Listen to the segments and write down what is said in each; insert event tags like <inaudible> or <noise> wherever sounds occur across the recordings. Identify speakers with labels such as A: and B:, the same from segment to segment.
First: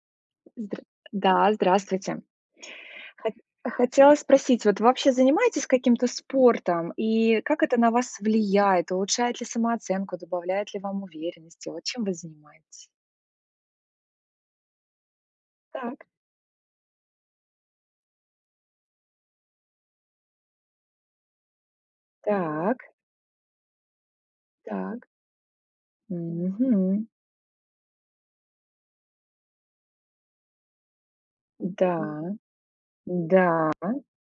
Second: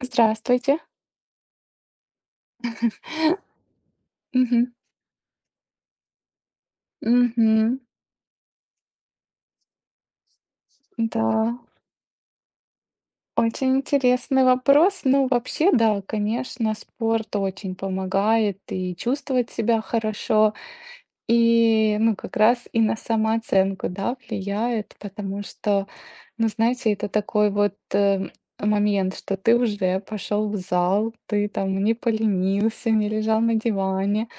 A: Здравствуйте.
B: Здра Да, здравствуйте. Хо Хотела спросить,
A: Мгм.
B: вот вы вообще занимаетесь каким-то спортом? И как
A: Мгм.
B: это на вас влияет? Улучшает ли самооценку, добавляет ли вам
A: Да,
B: уверенности? Вот чем вы занимаетесь?
A: очень интересный вопрос. Ну, вообще, да,
B: Так,
A: конечно, спорт очень помогает и чувствовать себя хорошо. И, ну, как раз
B: так,
A: и на самооценку, да, влияет,
B: так.
A: потому что, ну, знаете,
B: Мгм.
A: это такой вот, момент, что ты уже пошел в зал, ты там
B: Да,
A: не поленился, не лежал
B: да,
A: на диване,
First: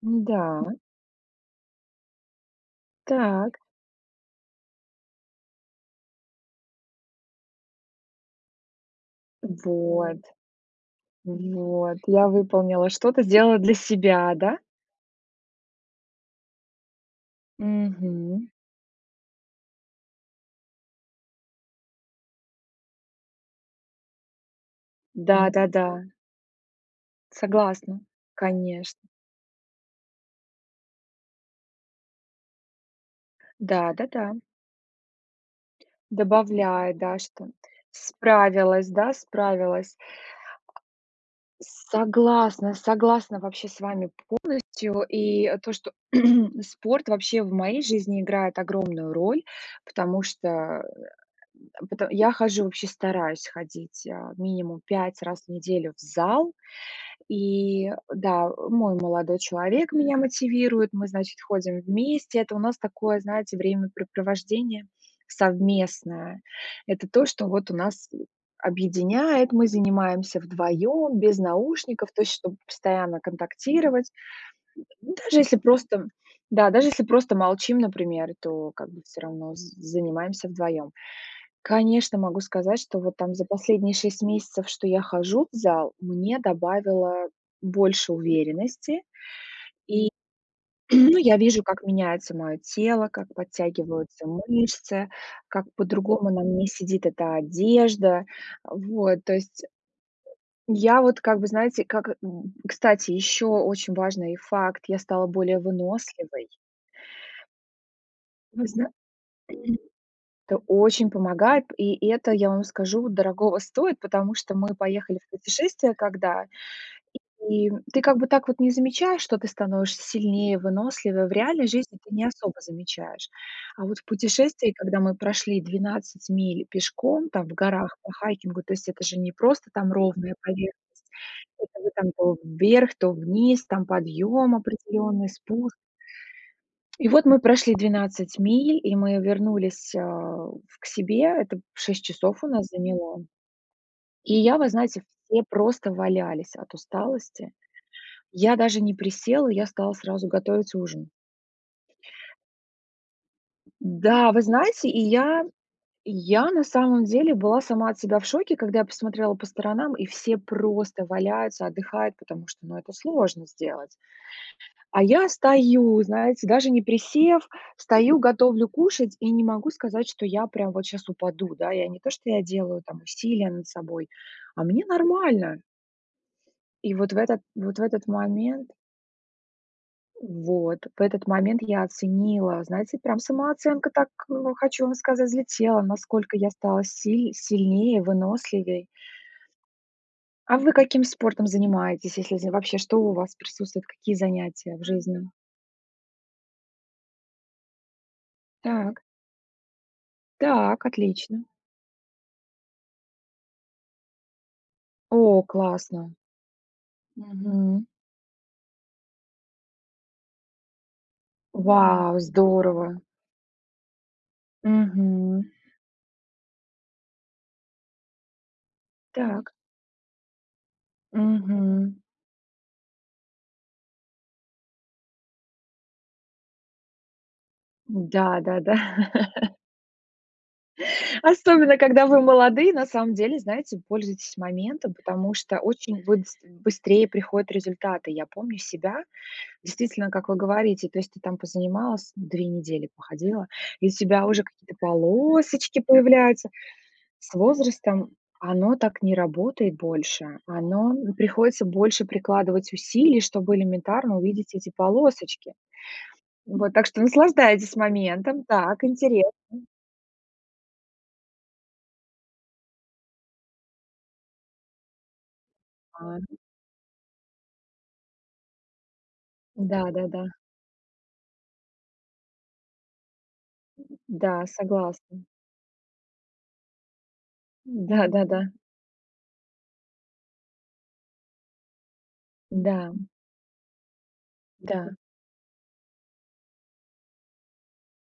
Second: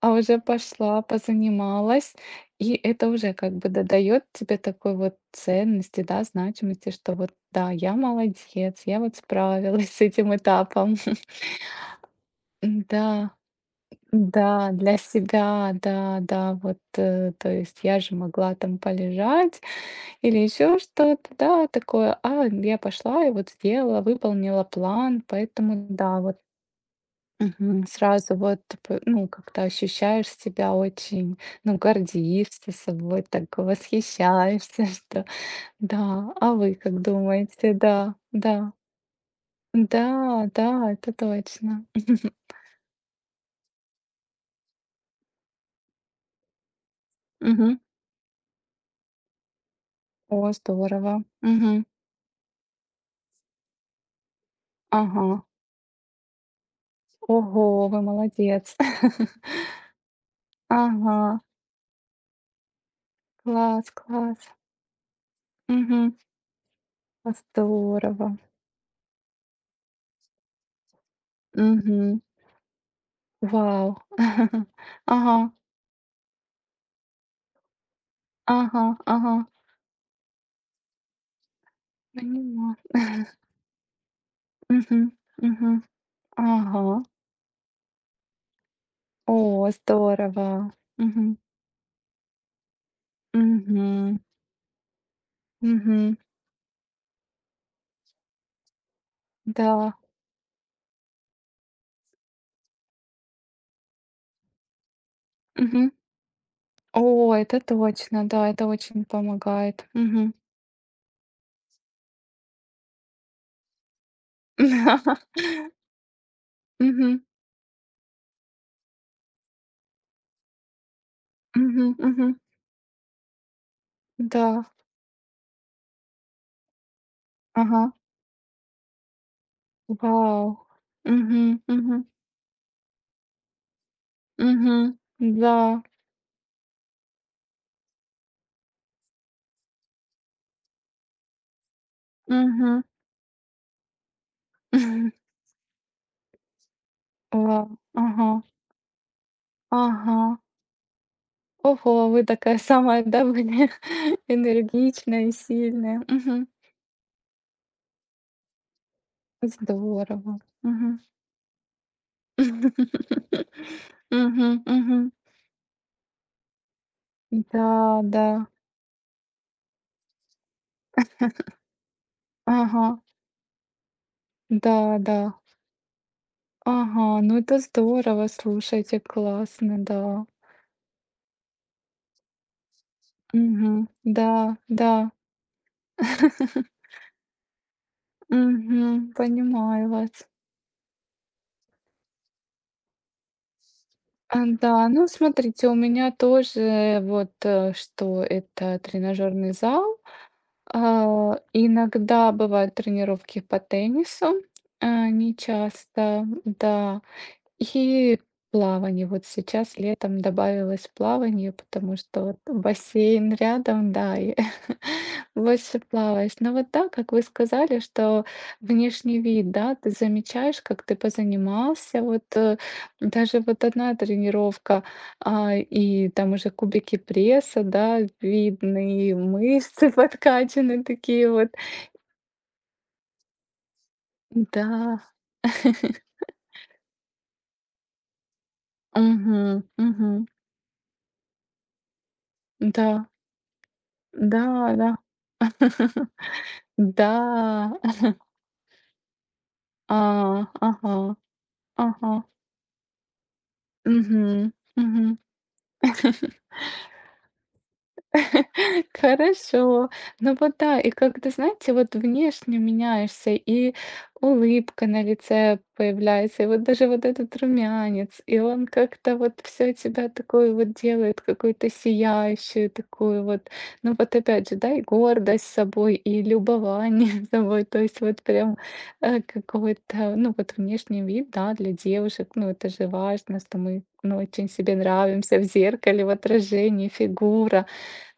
A: а уже
B: да,
A: пошла, позанималась. И это уже как
B: так.
A: бы додает тебе такой вот ценности, да, значимости, что вот да, я молодец, я вот справилась с
B: Вот,
A: этим этапом.
B: вот. Я выполнила
A: <laughs>
B: что-то,
A: Да.
B: сделала для себя, да?
A: Да, для себя, да, да, вот, то есть я же
B: Мгм.
A: могла там полежать или еще что-то, да, такое, а я пошла и вот сделала, выполнила план, поэтому
B: Да-да-да,
A: да, вот
B: согласна.
A: сразу вот,
B: Конечно.
A: ну, как-то ощущаешь себя очень, ну, гордишься собой, так
B: Да-да-да.
A: восхищаешься, <laughs> что да, а вы
B: Добавляет,
A: как
B: да, что
A: думаете, да, да,
B: справилась, да, справилась.
A: да, да, это точно. <laughs>
B: Согласна, согласна вообще с вами полностью. И то, что <clears throat> спорт вообще в
A: Мгм.
B: моей жизни играет огромную роль, потому
A: О,
B: что
A: здорово. Мгм.
B: пото я хожу, вообще стараюсь ходить, минимум пять
A: Ага.
B: раз в неделю в зал.
A: Ого,
B: И
A: вы
B: да,
A: молодец. <laughs>
B: мой молодой человек меня мотивирует, мы,
A: Ага,
B: значит, ходим вместе. Это у нас такое, знаете,
A: класс, класс.
B: времяпрепровождение
A: Мгм.
B: совместное. Это то, что вот у нас
A: Здорово.
B: объединяет, мы занимаемся вдвоем, без наушников,
A: Мгм.
B: то есть, чтобы постоянно
A: Вау.
B: контактировать.
A: <laughs>
B: Ну, даже
A: Ага,
B: если просто, да, даже если просто молчим, например, то
A: ага,
B: как бы все
A: ага.
B: равно занимаемся вдвоем. Конечно, могу
A: Понимаю.
B: сказать,
A: <laughs>
B: что вот там за последние 6 месяцев, что я
A: Мгм,
B: хожу в
A: мгм.
B: зал, мне
A: Ага.
B: добавило больше уверенности.
A: О,
B: И,
A: здорово.
B: <clears throat> ну,
A: Мгм,
B: я вижу, как меняется мое тело, как
A: мгм,
B: подтягиваются мышцы, как
A: мгм.
B: по-другому на мне сидит эта одежда. Вот, то есть
A: Да.
B: я вот как бы, знаете, как, кстати, еще очень важный факт, я стала более
A: Мгм.
B: выносливой.
A: О, это точно, да, это
B: Вы зна
A: очень помогает. Мгм.
B: Это очень помогает, и это, я вам скажу, вот дорогого стоит, потому что мы поехали в
A: <laughs>
B: путешествие когда,
A: Мгм,
B: и ты как бы так вот не замечаешь, что ты становишься сильнее, выносливее. В реальной
A: мгм,
B: жизни ты не
A: мгм.
B: особо замечаешь. А вот в
A: Да.
B: путешествии, когда мы прошли 12 миль пешком, там в
A: Ага.
B: горах по хайкингу, то есть это же не просто там ровная
A: Вау.
B: поверхность,
A: Мгм,
B: это вы
A: мгм,
B: там то вверх, то вниз, там подъем
A: мгм.
B: определенный,
A: Да.
B: спуск. И вот мы прошли 12 миль, и мы вернулись, а, в к себе. Это 6 часов у нас
A: Мгм.
B: заняло. И я, вы знаете,
A: <laughs>
B: все просто валялись от усталости.
A: Вау. Ага,
B: Я даже не присела, я стала
A: ага.
B: сразу готовить ужин.
A: Ого, вы такая самая, да, были <laughs>
B: Да, вы знаете, и
A: энергичная и
B: я
A: сильная. Мгм.
B: я на самом деле была сама от себя в шоке, когда я посмотрела по сторонам, и все
A: Здорово. Мгм.
B: просто валяются, отдыхают, потому что, ну, это сложно сделать.
A: <laughs> Мгм,
B: А
A: мгм.
B: я стою, знаете, даже не присев,
A: Да,
B: стою,
A: да.
B: готовлю кушать и не могу сказать, что я прям вот сейчас упаду, да. Я не то, что я делаю
A: Ага.
B: там усилия над собой, а мне
A: Да, да.
B: нормально. И
A: Ага, ну это
B: вот в этот
A: здорово,
B: момент
A: слушайте, классно, да.
B: вот, В этот момент я оценила, знаете, прям
A: Мгм.
B: самооценка так,
A: Да,
B: ну, хочу
A: да.
B: вам сказать, взлетела, насколько я стала сильнее, выносливее.
A: Мгм. Понимаю вас.
B: А вы каким спортом занимаетесь, если з вообще что у вас присутствует, какие
A: А,
B: занятия в
A: да, ну,
B: жизни?
A: смотрите, у меня тоже вот, что это
B: Так,
A: тренажерный зал.
B: так,
A: А,
B: отлично.
A: иногда бывают тренировки по теннису, а, не
B: О, классно.
A: часто, да.
B: Мгм.
A: И плавание. Вот сейчас летом добавилось плавание,
B: Да.
A: потому
B: Вау,
A: что вот
B: здорово.
A: бассейн рядом, да, и <laughs>
B: Мгм.
A: больше плаваешь. Но вот да, как вы сказали, что внешний вид,
B: Так.
A: да, ты замечаешь, как ты
B: Мгм.
A: позанимался, вот даже вот одна тренировка, а, и там уже кубики пресса, да,
B: Да, да, да.
A: видны, и
B: <laughs>
A: мышцы <laughs> подкачаны такие вот.
B: Особенно, когда вы молодые, на самом деле, знаете, пользуйтесь
A: Да,
B: моментом, потому что очень быдс быстрее приходят результаты. Я помню себя,
A: угу,
B: действительно,
A: угу,
B: как вы говорите, то есть ты там позанималась, 2 недели
A: да,
B: походила, и у тебя уже какие-то
A: да, да.
B: полосочки
A: <laughs>
B: появляются. С
A: Да,
B: возрастом оно так не работает
A: а,
B: больше. Оно
A: ага,
B: приходится больше
A: ага,
B: прикладывать усилий, чтобы элементарно
A: мгм,
B: увидеть эти
A: мгм.
B: полосочки.
A: <laughs>
B: Вот, так что наслаждайтесь моментом. Так,
A: <laughs>
B: интересно.
A: Хорошо. Ну вот да, и как-то, знаете, вот внешне меняешься, и улыбка на лице появляется, и вот даже вот этот румянец, и он как-то вот все
B: Да-да-да.
A: тебя
B: Да, да.
A: такой вот делает, какую-то сияющую такую вот. Ну вот
B: Да,
A: опять же, да, и
B: согласна.
A: гордость собой, и любование <laughs> собой, то есть вот
B: Да-да-да.
A: прям, какой-то, ну вот внешний вид, да, для девушек, ну это же
B: Да, да.
A: важно, что мы, ну, очень
B: Да,
A: себе
B: да.
A: нравимся в зеркале, в отражении, фигура.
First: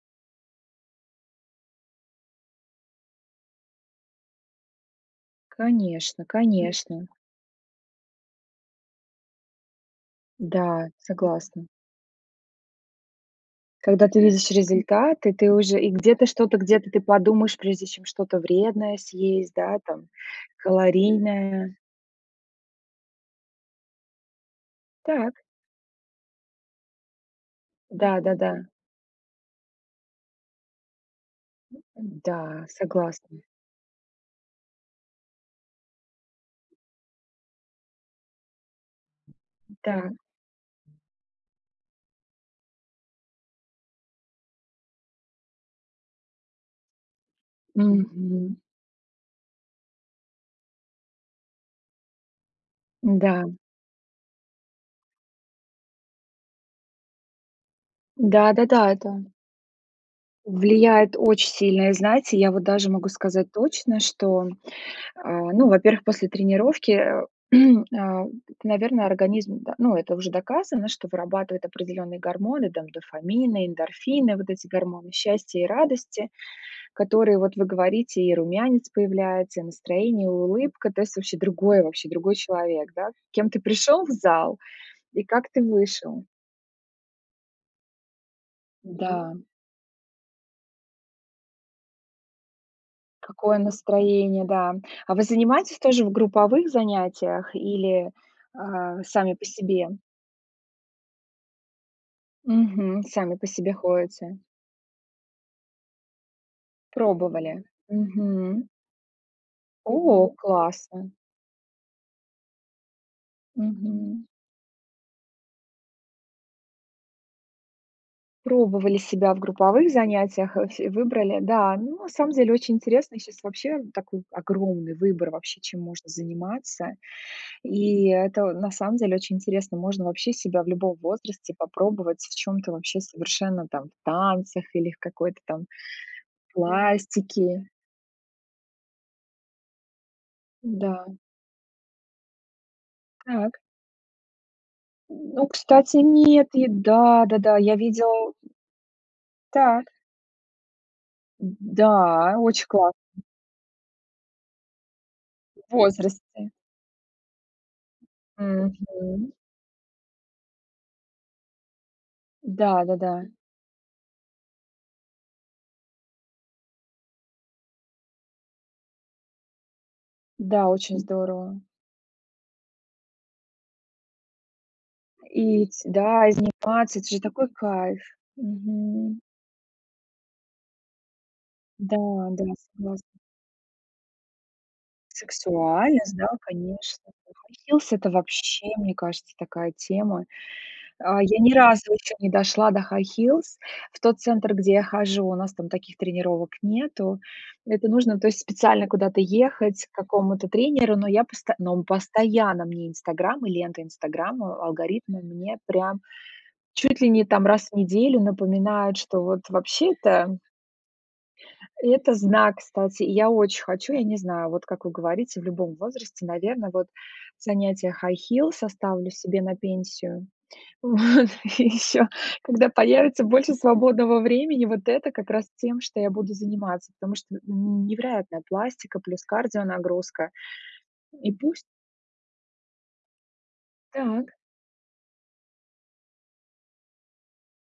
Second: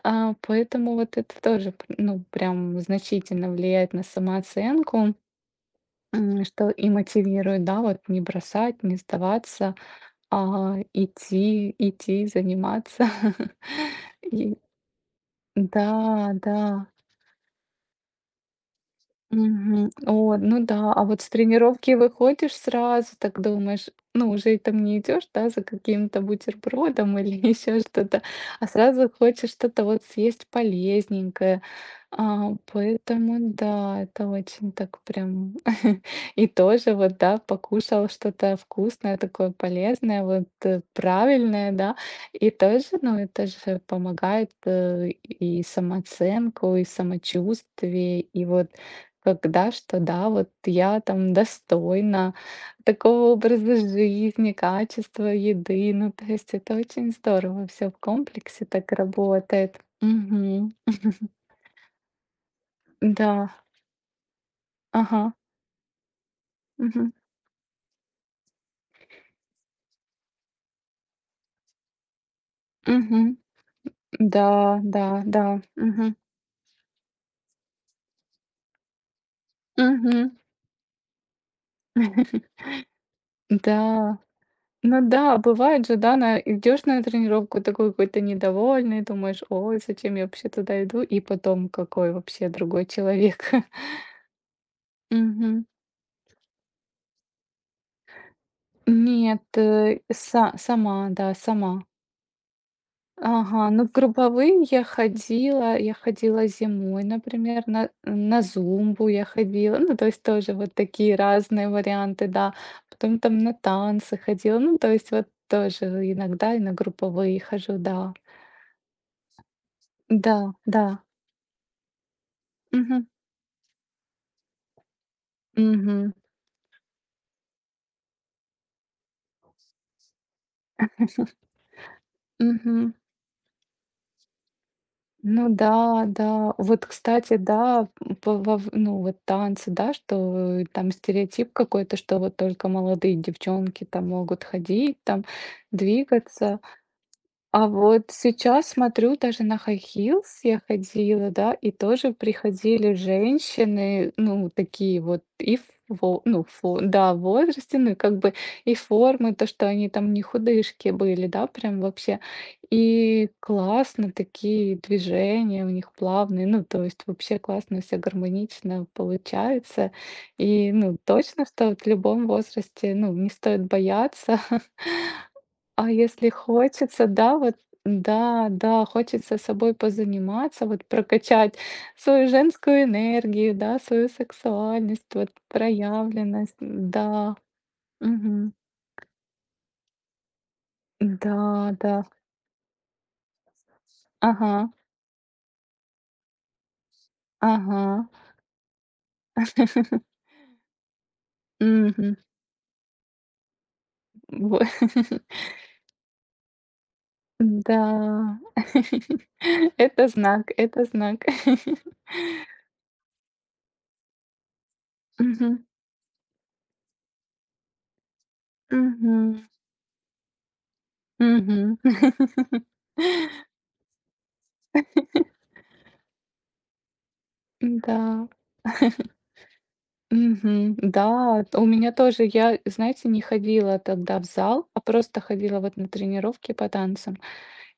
A: А, поэтому вот это тоже, ну, прям значительно влияет на самооценку,
B: Конечно,
A: что и
B: конечно.
A: мотивирует, да, вот не бросать, не сдаваться, а
B: Да, согласна.
A: идти, идти, заниматься. <laughs>
B: Когда ты видишь
A: И-
B: результаты, ты уже и где-то
A: да,
B: что-то,
A: да.
B: где-то ты подумаешь, прежде чем что-то вредное съесть, да,
A: Мгм.
B: там,
A: О, ну да, а вот с
B: калорийное.
A: тренировки выходишь сразу, так думаешь, ну, уже и там не идешь,
B: Так,
A: да, за каким-то бутербродом или <laughs> еще что-то,
B: да-да-да.
A: а сразу хочешь что-то вот съесть полезненькое. А,
B: Да,
A: поэтому
B: согласна.
A: да, это очень так прям. <laughs> И тоже вот, да, покушал что-то вкусное, такое
B: Да.
A: полезное, вот правильное, да. И тоже, ну, это же помогает и самооценку, и самочувствие, и
B: Мгм.
A: вот когда, что да, вот я там достойна такого
B: Да.
A: образа жизни, качества еды. Ну, то есть это очень здорово, все в комплексе
B: Да-да-да,
A: так
B: это
A: работает. Мгм.
B: влияет
A: <laughs>
B: очень сильно. И знаете, я вот даже могу сказать
A: Да,
B: точно, что,
A: ага.
B: ну, во-первых, после тренировки,
A: Мгм.
B: <clears throat> а, наверное, организм, да, ну, это уже доказано, что вырабатывает определенные гормоны, там,
A: Мгм.
B: дофамины, эндорфины, вот
A: Да,
B: эти
A: да,
B: гормоны
A: да.
B: счастья и
A: Мгм.
B: радости, которые, вот вы говорите, и румянец появляется, и настроение,
A: Мгм.
B: и улыбка, то есть вообще другой
A: <laughs>
B: человек, да. Кем ты пришел в
A: Да.
B: зал,
A: Ну
B: и
A: да,
B: как ты
A: бывает же, да,
B: вышел?
A: на идешь на тренировку такой какой-то
B: Мгм.
A: недовольный,
B: Да,
A: думаешь, ой, зачем я вообще туда иду, и потом какой вообще другой человек.
B: какое
A: <laughs>
B: настроение, да. А вы
A: Мгм.
B: занимаетесь тоже в групповых занятиях или, сами
A: Нет,
B: по себе?
A: э, са сама, да, сама.
B: Мгм. Сами по
A: Ага,
B: себе
A: ну,
B: ходите.
A: групповые я ходила зимой, например,
B: Пробовали.
A: на
B: Мгм.
A: зумбу я ходила, ну, то есть
B: О,
A: тоже вот
B: классно.
A: такие разные варианты, да. Потом там на танцы
B: Мгм.
A: ходила, ну, то есть вот тоже иногда и на групповые хожу, да.
B: Пробовали себя в групповых
A: Да,
B: занятиях, э,
A: да.
B: ф выбрали. Да, ну, на самом деле очень
A: Угу,
B: интересно. Сейчас вообще такой огромный выбор вообще, чем можно
A: угу,
B: заниматься. И это на самом деле очень интересно. Можно вообще себя в любом возрасте попробовать в чем-то
A: Мгм.
B: вообще совершенно там в танцах или в какой-то
A: Ну
B: там. Да,
A: да, да. Вот, кстати,
B: пластике.
A: да, по во в ну, вот танцы, да, что, там
B: Да,
A: стереотип какой-то, что вот только молодые
B: так.
A: девчонки там могут ходить, там
B: Ну, кстати, нет,
A: двигаться.
B: и да, да-да,
A: А
B: я
A: вот
B: видела.
A: сейчас смотрю, даже на хай
B: Так.
A: хилс я ходила, да, и тоже
B: Да, очень
A: приходили
B: классно.
A: женщины, ну, такие вот и в
B: В
A: во ну,
B: возрасте.
A: фо да, в возрасте, ну, и как бы и
B: Мгм.
A: формы, то, что они там не худышки были, да, прям вообще.
B: Да, да-да.
A: И классно, такие движения у них плавные, ну, то есть вообще классно, все гармонично получается.
B: Да, да,
A: И, ну,
B: очень
A: точно,
B: здорово.
A: что вот в любом возрасте, ну, не стоит бояться. <laughs>
B: И ц
A: А если
B: Да, и заниматься,
A: хочется,
B: это же
A: да,
B: такой
A: вот,
B: кайф.
A: да, да,
B: Мгм.
A: хочется собой позаниматься, вот прокачать
B: Да,
A: свою
B: да,
A: женскую
B: согласна.
A: энергию, да, свою сексуальность, вот
B: Сексуальность, да,
A: проявленность,
B: конечно.
A: да,
B: Хай-хилс — это
A: мгм.
B: вообще, мне кажется, такая тема. А,
A: Да,
B: я ни разу
A: да,
B: еще не дошла до хай-хилс. В тот центр,
A: ага,
B: где я хожу, у нас там таких тренировок нету.
A: ага,
B: Это нужно, то есть, специально куда-то ехать к
A: <laughs>
B: какому-то тренеру, но я посто но он
A: мгм,
B: постоянно мне «Инстаграм» и лента
A: во
B: «Инстаграма»,
A: <laughs>
B: алгоритмы мне прям чуть ли не там раз в неделю
A: да,
B: напоминают,
A: <laughs>
B: что вот
A: это
B: вообще-то
A: знак, это знак. <laughs>
B: и это знак, кстати. И я очень хочу, я не знаю, вот как вы говорите, в
A: Мгм,
B: любом возрасте, наверное, вот занятие high heels оставлю
A: мгм,
B: себе на пенсию. Вот, <laughs> и
A: мгм,
B: еще, когда появится больше свободного времени, вот это как
A: <laughs>
B: раз тем, что я буду заниматься, потому что
A: да.
B: невероятная пластика плюс кардионагрузка.
A: Мгм.
B: И
A: Да, т у
B: пусть
A: меня тоже. Я, знаете, не ходила тогда в
B: так,
A: зал, а просто ходила вот на тренировки по танцам.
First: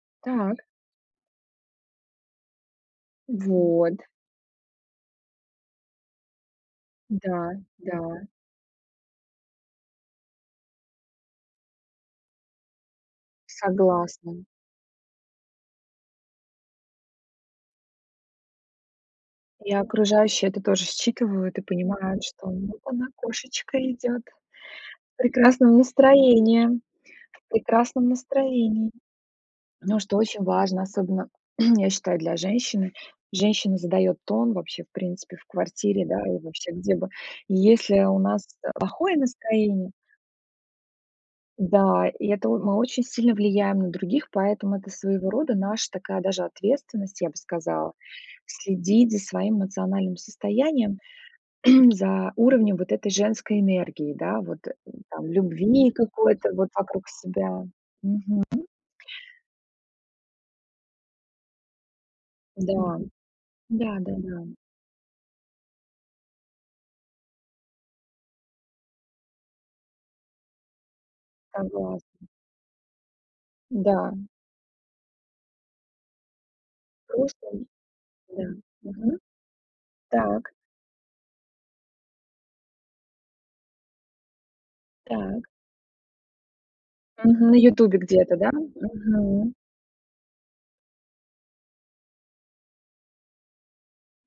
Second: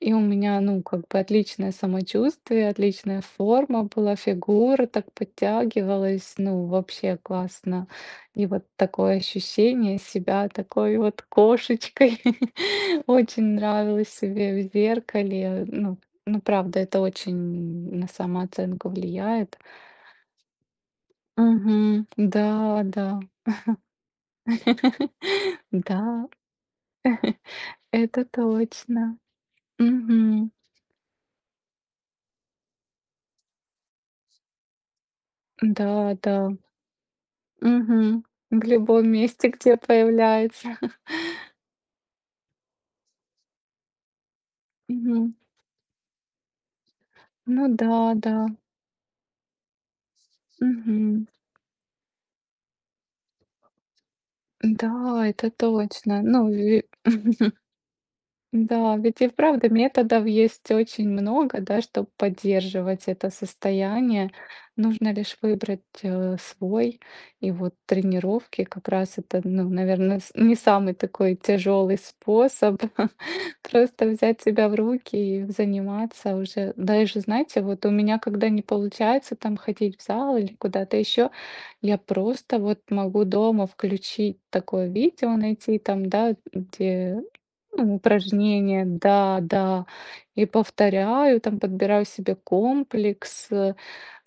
A: И у
B: так,
A: меня, ну, как бы отличное самочувствие, отличная форма
B: вот,
A: была, фигура так подтягивалась, ну, вообще
B: да,
A: классно.
B: да,
A: И вот такое ощущение себя такой вот кошечкой. <laughs> Очень нравилось
B: согласна.
A: себе в зеркале. Ну ну, правда, это очень на самооценку влияет.
B: И окружающие это тоже считывают и
A: Мгм.
B: понимают,
A: Да,
B: что ну,
A: да.
B: она кошечка идет.
A: <laughs>
B: Прекрасным
A: Да,
B: настроением, прекрасном
A: это
B: настроении.
A: точно.
B: Ну, что очень
A: Мгм.
B: важно, особенно, <clears throat> я считаю, для женщины. Женщина задает тон вообще, в принципе, в квартире,
A: Да,
B: да,
A: да.
B: и вообще где бы. И если у
A: Мгм.
B: нас,
A: В любом
B: плохое
A: месте, где
B: настроение,
A: появляется.
B: да, и это мы очень сильно влияем на других, поэтому это своего
A: Мгм.
B: рода наша такая даже ответственность, я бы
A: Ну
B: сказала,
A: да, да.
B: следить за своим эмоциональным состоянием.
A: Мгм.
B: <clears throat> За уровнем вот этой женской энергии, да, вот, там
A: Да, это
B: любви
A: точно. Ну,
B: какой-то вот вокруг себя. Мгм.
A: да, ведь и правда методов есть очень много, да, чтобы
B: Да,
A: поддерживать это состояние.
B: да-да-да,
A: Нужно лишь выбрать свой. И вот тренировки как раз это, ну, наверное, не самый такой тяжелый
B: согласна.
A: способ. <laughs> Просто
B: Да,
A: взять себя в руки и заниматься уже. Даже,
B: просто,
A: знаете, вот у меня,
B: да.
A: когда не
B: Мгм.
A: получается там ходить в зал
B: Так,
A: или куда-то еще, я просто вот могу дома включить такое видео,
B: так.
A: найти там, да, где
B: Мгм. На
A: ну,
B: «Ютубе» где-то, да?
A: упражнения, да,
B: Мгм.
A: да. И повторяю, там подбираю себе комплекс.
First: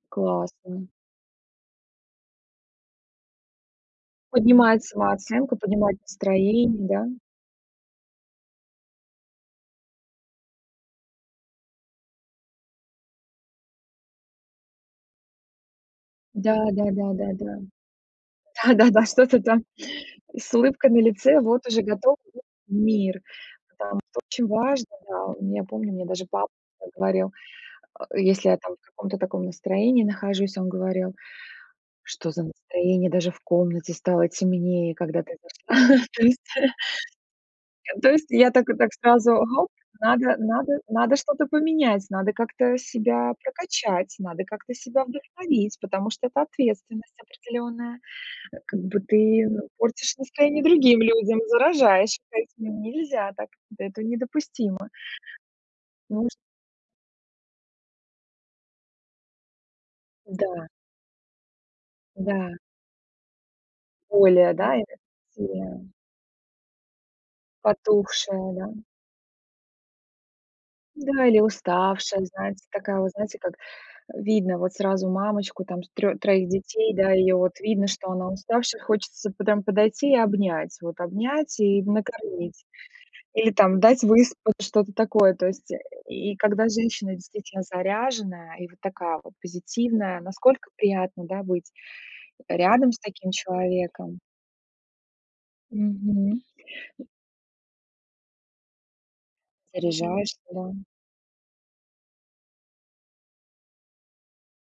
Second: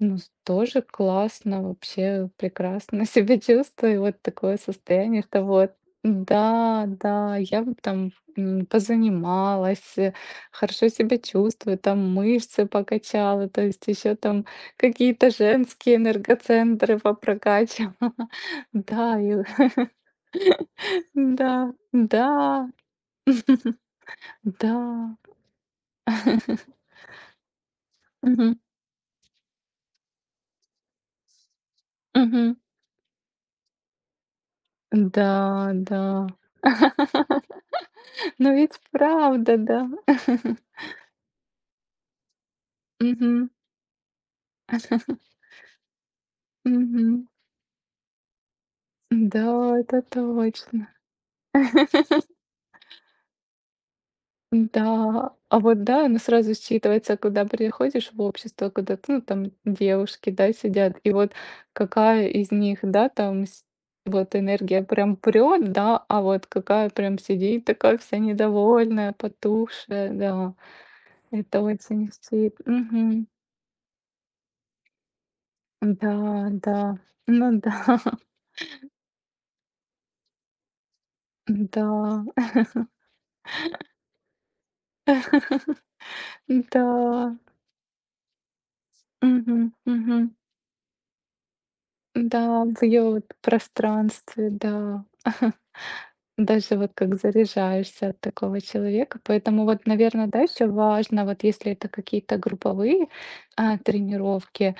A: Ну, тоже
B: Классно.
A: классно, вообще прекрасно <laughs> себя чувствую. Вот такое
B: Поднимает
A: состояние, что
B: самооценку,
A: вот,
B: поднимает
A: да,
B: настроение, да?
A: да, я б там позанималась, хорошо себя чувствую, там мышцы покачала, то есть еще там какие-то женские энергоцентры
B: Да-да-да-да-да.
A: попрокачивала. <laughs>
B: Да-да-да, <laughs>
A: Да,
B: что-то там с улыбкой на
A: <laughs>
B: лице, вот
A: да,
B: уже готов
A: да,
B: мир. Там, что очень важно,
A: да.
B: да, я помню, мне даже папа
A: <laughs>
B: говорил. А, если
A: Мгм,
B: я там в каком-то таком настроении нахожусь, он говорил: «Что за
A: мгм.
B: настроение? Даже в комнате стало темнее, когда
A: Да,
B: ты зашла».
A: да.
B: <laughs> То есть то есть
A: Но
B: я так
A: ведь
B: так сразу:
A: правда,
B: «Оп,
A: да.
B: надо
A: <laughs>
B: надо надо что-то поменять, надо как-то себя
A: Мгм,
B: прокачать, надо как-то себя вдохновить, потому что это ответственность
A: мгм.
B: определенная. Как бы ты, ну,
A: Да, это
B: портишь настроение
A: точно.
B: другим людям, заражаешь,
A: <laughs>
B: поэтому нельзя так, да, это недопустимо».
A: Да, а вот да, оно
B: Нужно
A: сразу считывается, когда приходишь в общество, когда ты, ну, там девушки, да,
B: да,
A: сидят, и вот какая из
B: да,
A: них, да, там вот
B: более, да,
A: энергия прям прет,
B: сильная,
A: да, а вот какая прям сидит такая вся
B: потухшая, да.
A: недовольная, потухшая, да,
B: Да, или
A: это очень
B: уставшая, знаете, такая вот,
A: сильно.
B: знаете, как видно вот сразу мамочку, там, с
A: Да,
B: трё троих
A: да,
B: детей, да, ее
A: ну
B: вот видно,
A: да,
B: что она уставшая, хочется прям подойти и обнять, вот обнять
A: <laughs>
B: и
A: да,
B: накормить. Или там дать выспаться, что-то такое. То есть, и когда
A: <laughs>
B: женщина
A: да,
B: действительно заряженная и вот такая вот
A: мгм, мгм.
B: позитивная, насколько приятно, да, быть
A: Да, в
B: рядом с
A: ее вот
B: таким человеком.
A: пространстве, да. <laughs>
B: Мгм.
A: Даже вот как заряжаешься от такого человека. Поэтому вот, наверное, да,
B: Заряжаешься, да.
A: еще важно, вот если это какие-то групповые, а, тренировки,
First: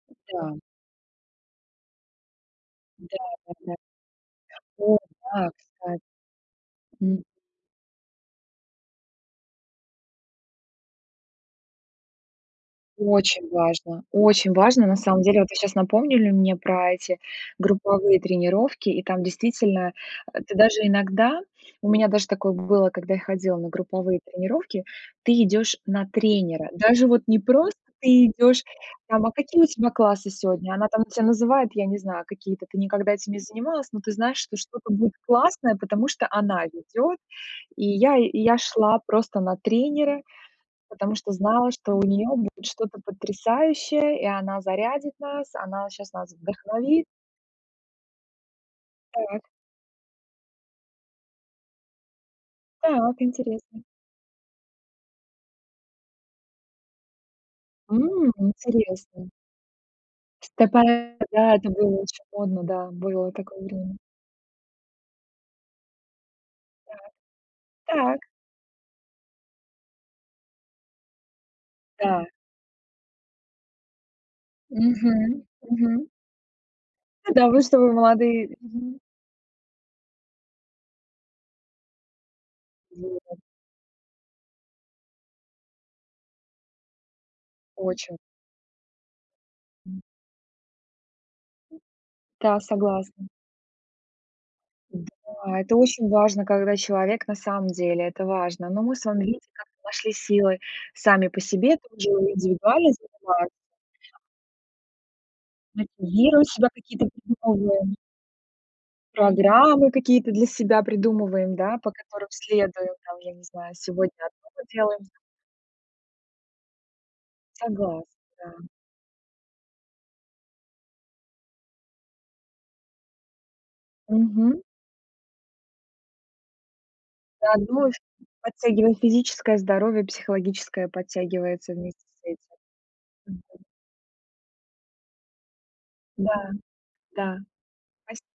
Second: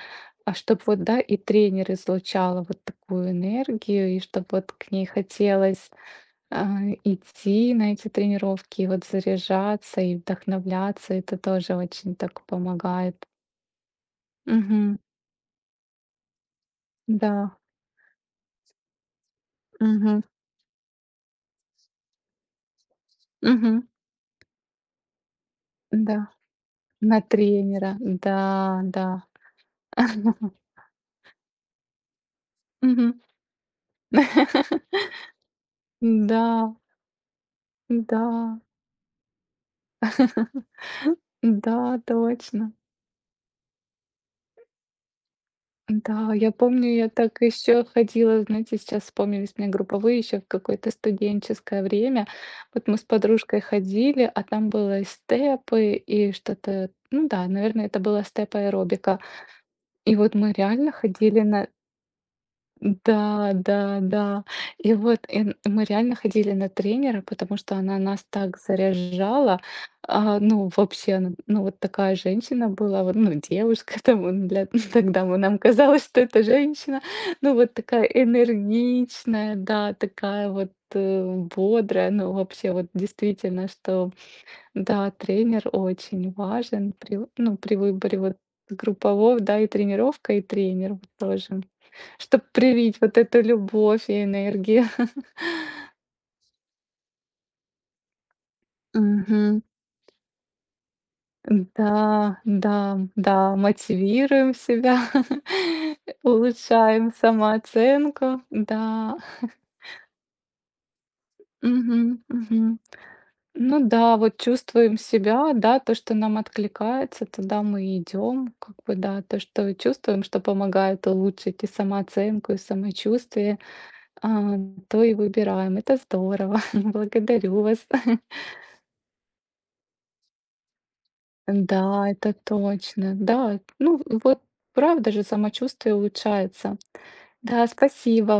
A: а
B: Да,
A: чтобы вот, да, и тренер излучала вот такую
B: да-да-да.
A: энергию, и чтобы вот
B: О
A: к ней
B: да,
A: хотелось
B: кстати.
A: А, идти на эти тренировки, и вот заряжаться и вдохновляться, это тоже очень так помогает.
B: Очень важно, очень важно. На
A: Мгм.
B: самом деле, вот вы сейчас напомнили мне про эти
A: Да.
B: групповые тренировки, и там действительно,
A: Мгм.
B: ты даже иногда у меня даже такое было, когда я ходила на
A: Мгм.
B: групповые тренировки, ты идешь на
A: Да.
B: тренера. Даже
A: На
B: вот не просто
A: тренера.
B: ты идешь
A: Да, да.
B: там: «А какие у тебя классы
A: <laughs>
B: сегодня?» Она там тебя называет, я не знаю, какие-то, ты никогда
A: Мгм.
B: этим не занималась, но ты знаешь, что
A: <laughs>
B: что-то будет классное, потому что
A: Да,
B: она ведет. И я
A: да.
B: шла просто на тренера,
A: <laughs>
B: потому что знала, что
A: Да,
B: у нее будет
A: точно.
B: что-то потрясающее, и она зарядит нас, она сейчас
A: Да,
B: нас
A: я помню,
B: вдохновит.
A: я так еще ходила, знаете, сейчас
B: Так,
A: вспомнились мне групповые еще в какое-то студенческое время. Вот мы с
B: так,
A: подружкой
B: интересно.
A: ходили, а там было и степы, и что-то, ну да, наверное, это была
B: М,
A: степ аэробика.
B: интересно.
A: И вот мы
B: Стопэ,
A: реально ходили
B: да,
A: на
B: это было очень модно, да, было
A: да,
B: такое время.
A: да, да. И вот, и н мы реально ходили на тренера, потому что она
B: Так,
A: нас так заряжала. А, ну, вообще, она, ну, вот такая
B: да.
A: женщина была, вот, ну, девушка <laughs> там, для <laughs> тогда
B: Мгм,
A: мы нам
B: мгм.
A: казалось, что это женщина.
B: Ну да,
A: Ну,
B: вы
A: вот
B: что, вы
A: такая
B: молодые. Мгм.
A: энергичная, да, такая вот, бодрая. Ну, вообще, вот
B: Вот,
A: действительно, что, да, тренер очень важен при
B: очень.
A: выборе вот группового, да, и тренировка, и тренер вот тоже. Чтоб
B: Да,
A: привить вот
B: согласна.
A: эту любовь и энергию. <laughs>
B: Да, это очень важно, когда человек на самом деле, это важно. Но мы с вами, видите,
A: Мгм.
B: как нашли силы сами по себе, тоже
A: Да,
B: индивидуально
A: да, да,
B: заниматься.
A: мотивируем себя, <laughs>
B: Мотивируем себя, какие-то
A: улучшаем
B: придумываем
A: самооценку, да.
B: программы какие-то для себя придумываем, да, по
A: Мгм,
B: которым
A: мгм.
B: следуем, там, я не знаю,
A: Ну да,
B: сегодня
A: вот
B: одно
A: чувствуем
B: делаем.
A: себя, да, то, что нам откликается, туда мы и
B: Согласна, да.
A: идем, как бы, да, то, что чувствуем, что помогает улучшить и самооценку, и самочувствие, а,
B: Мгм.
A: то и выбираем. Это здорово. <laughs> Благодарю вас.
B: Заодно и подтягивая физическое здоровье, психологическое подтягивается вместе
A: Да,
B: с
A: это
B: этим.
A: точно.
B: Мгм.
A: Да, ну вот правда же самочувствие
B: Да,
A: улучшается.
B: да.
A: Да, спасибо.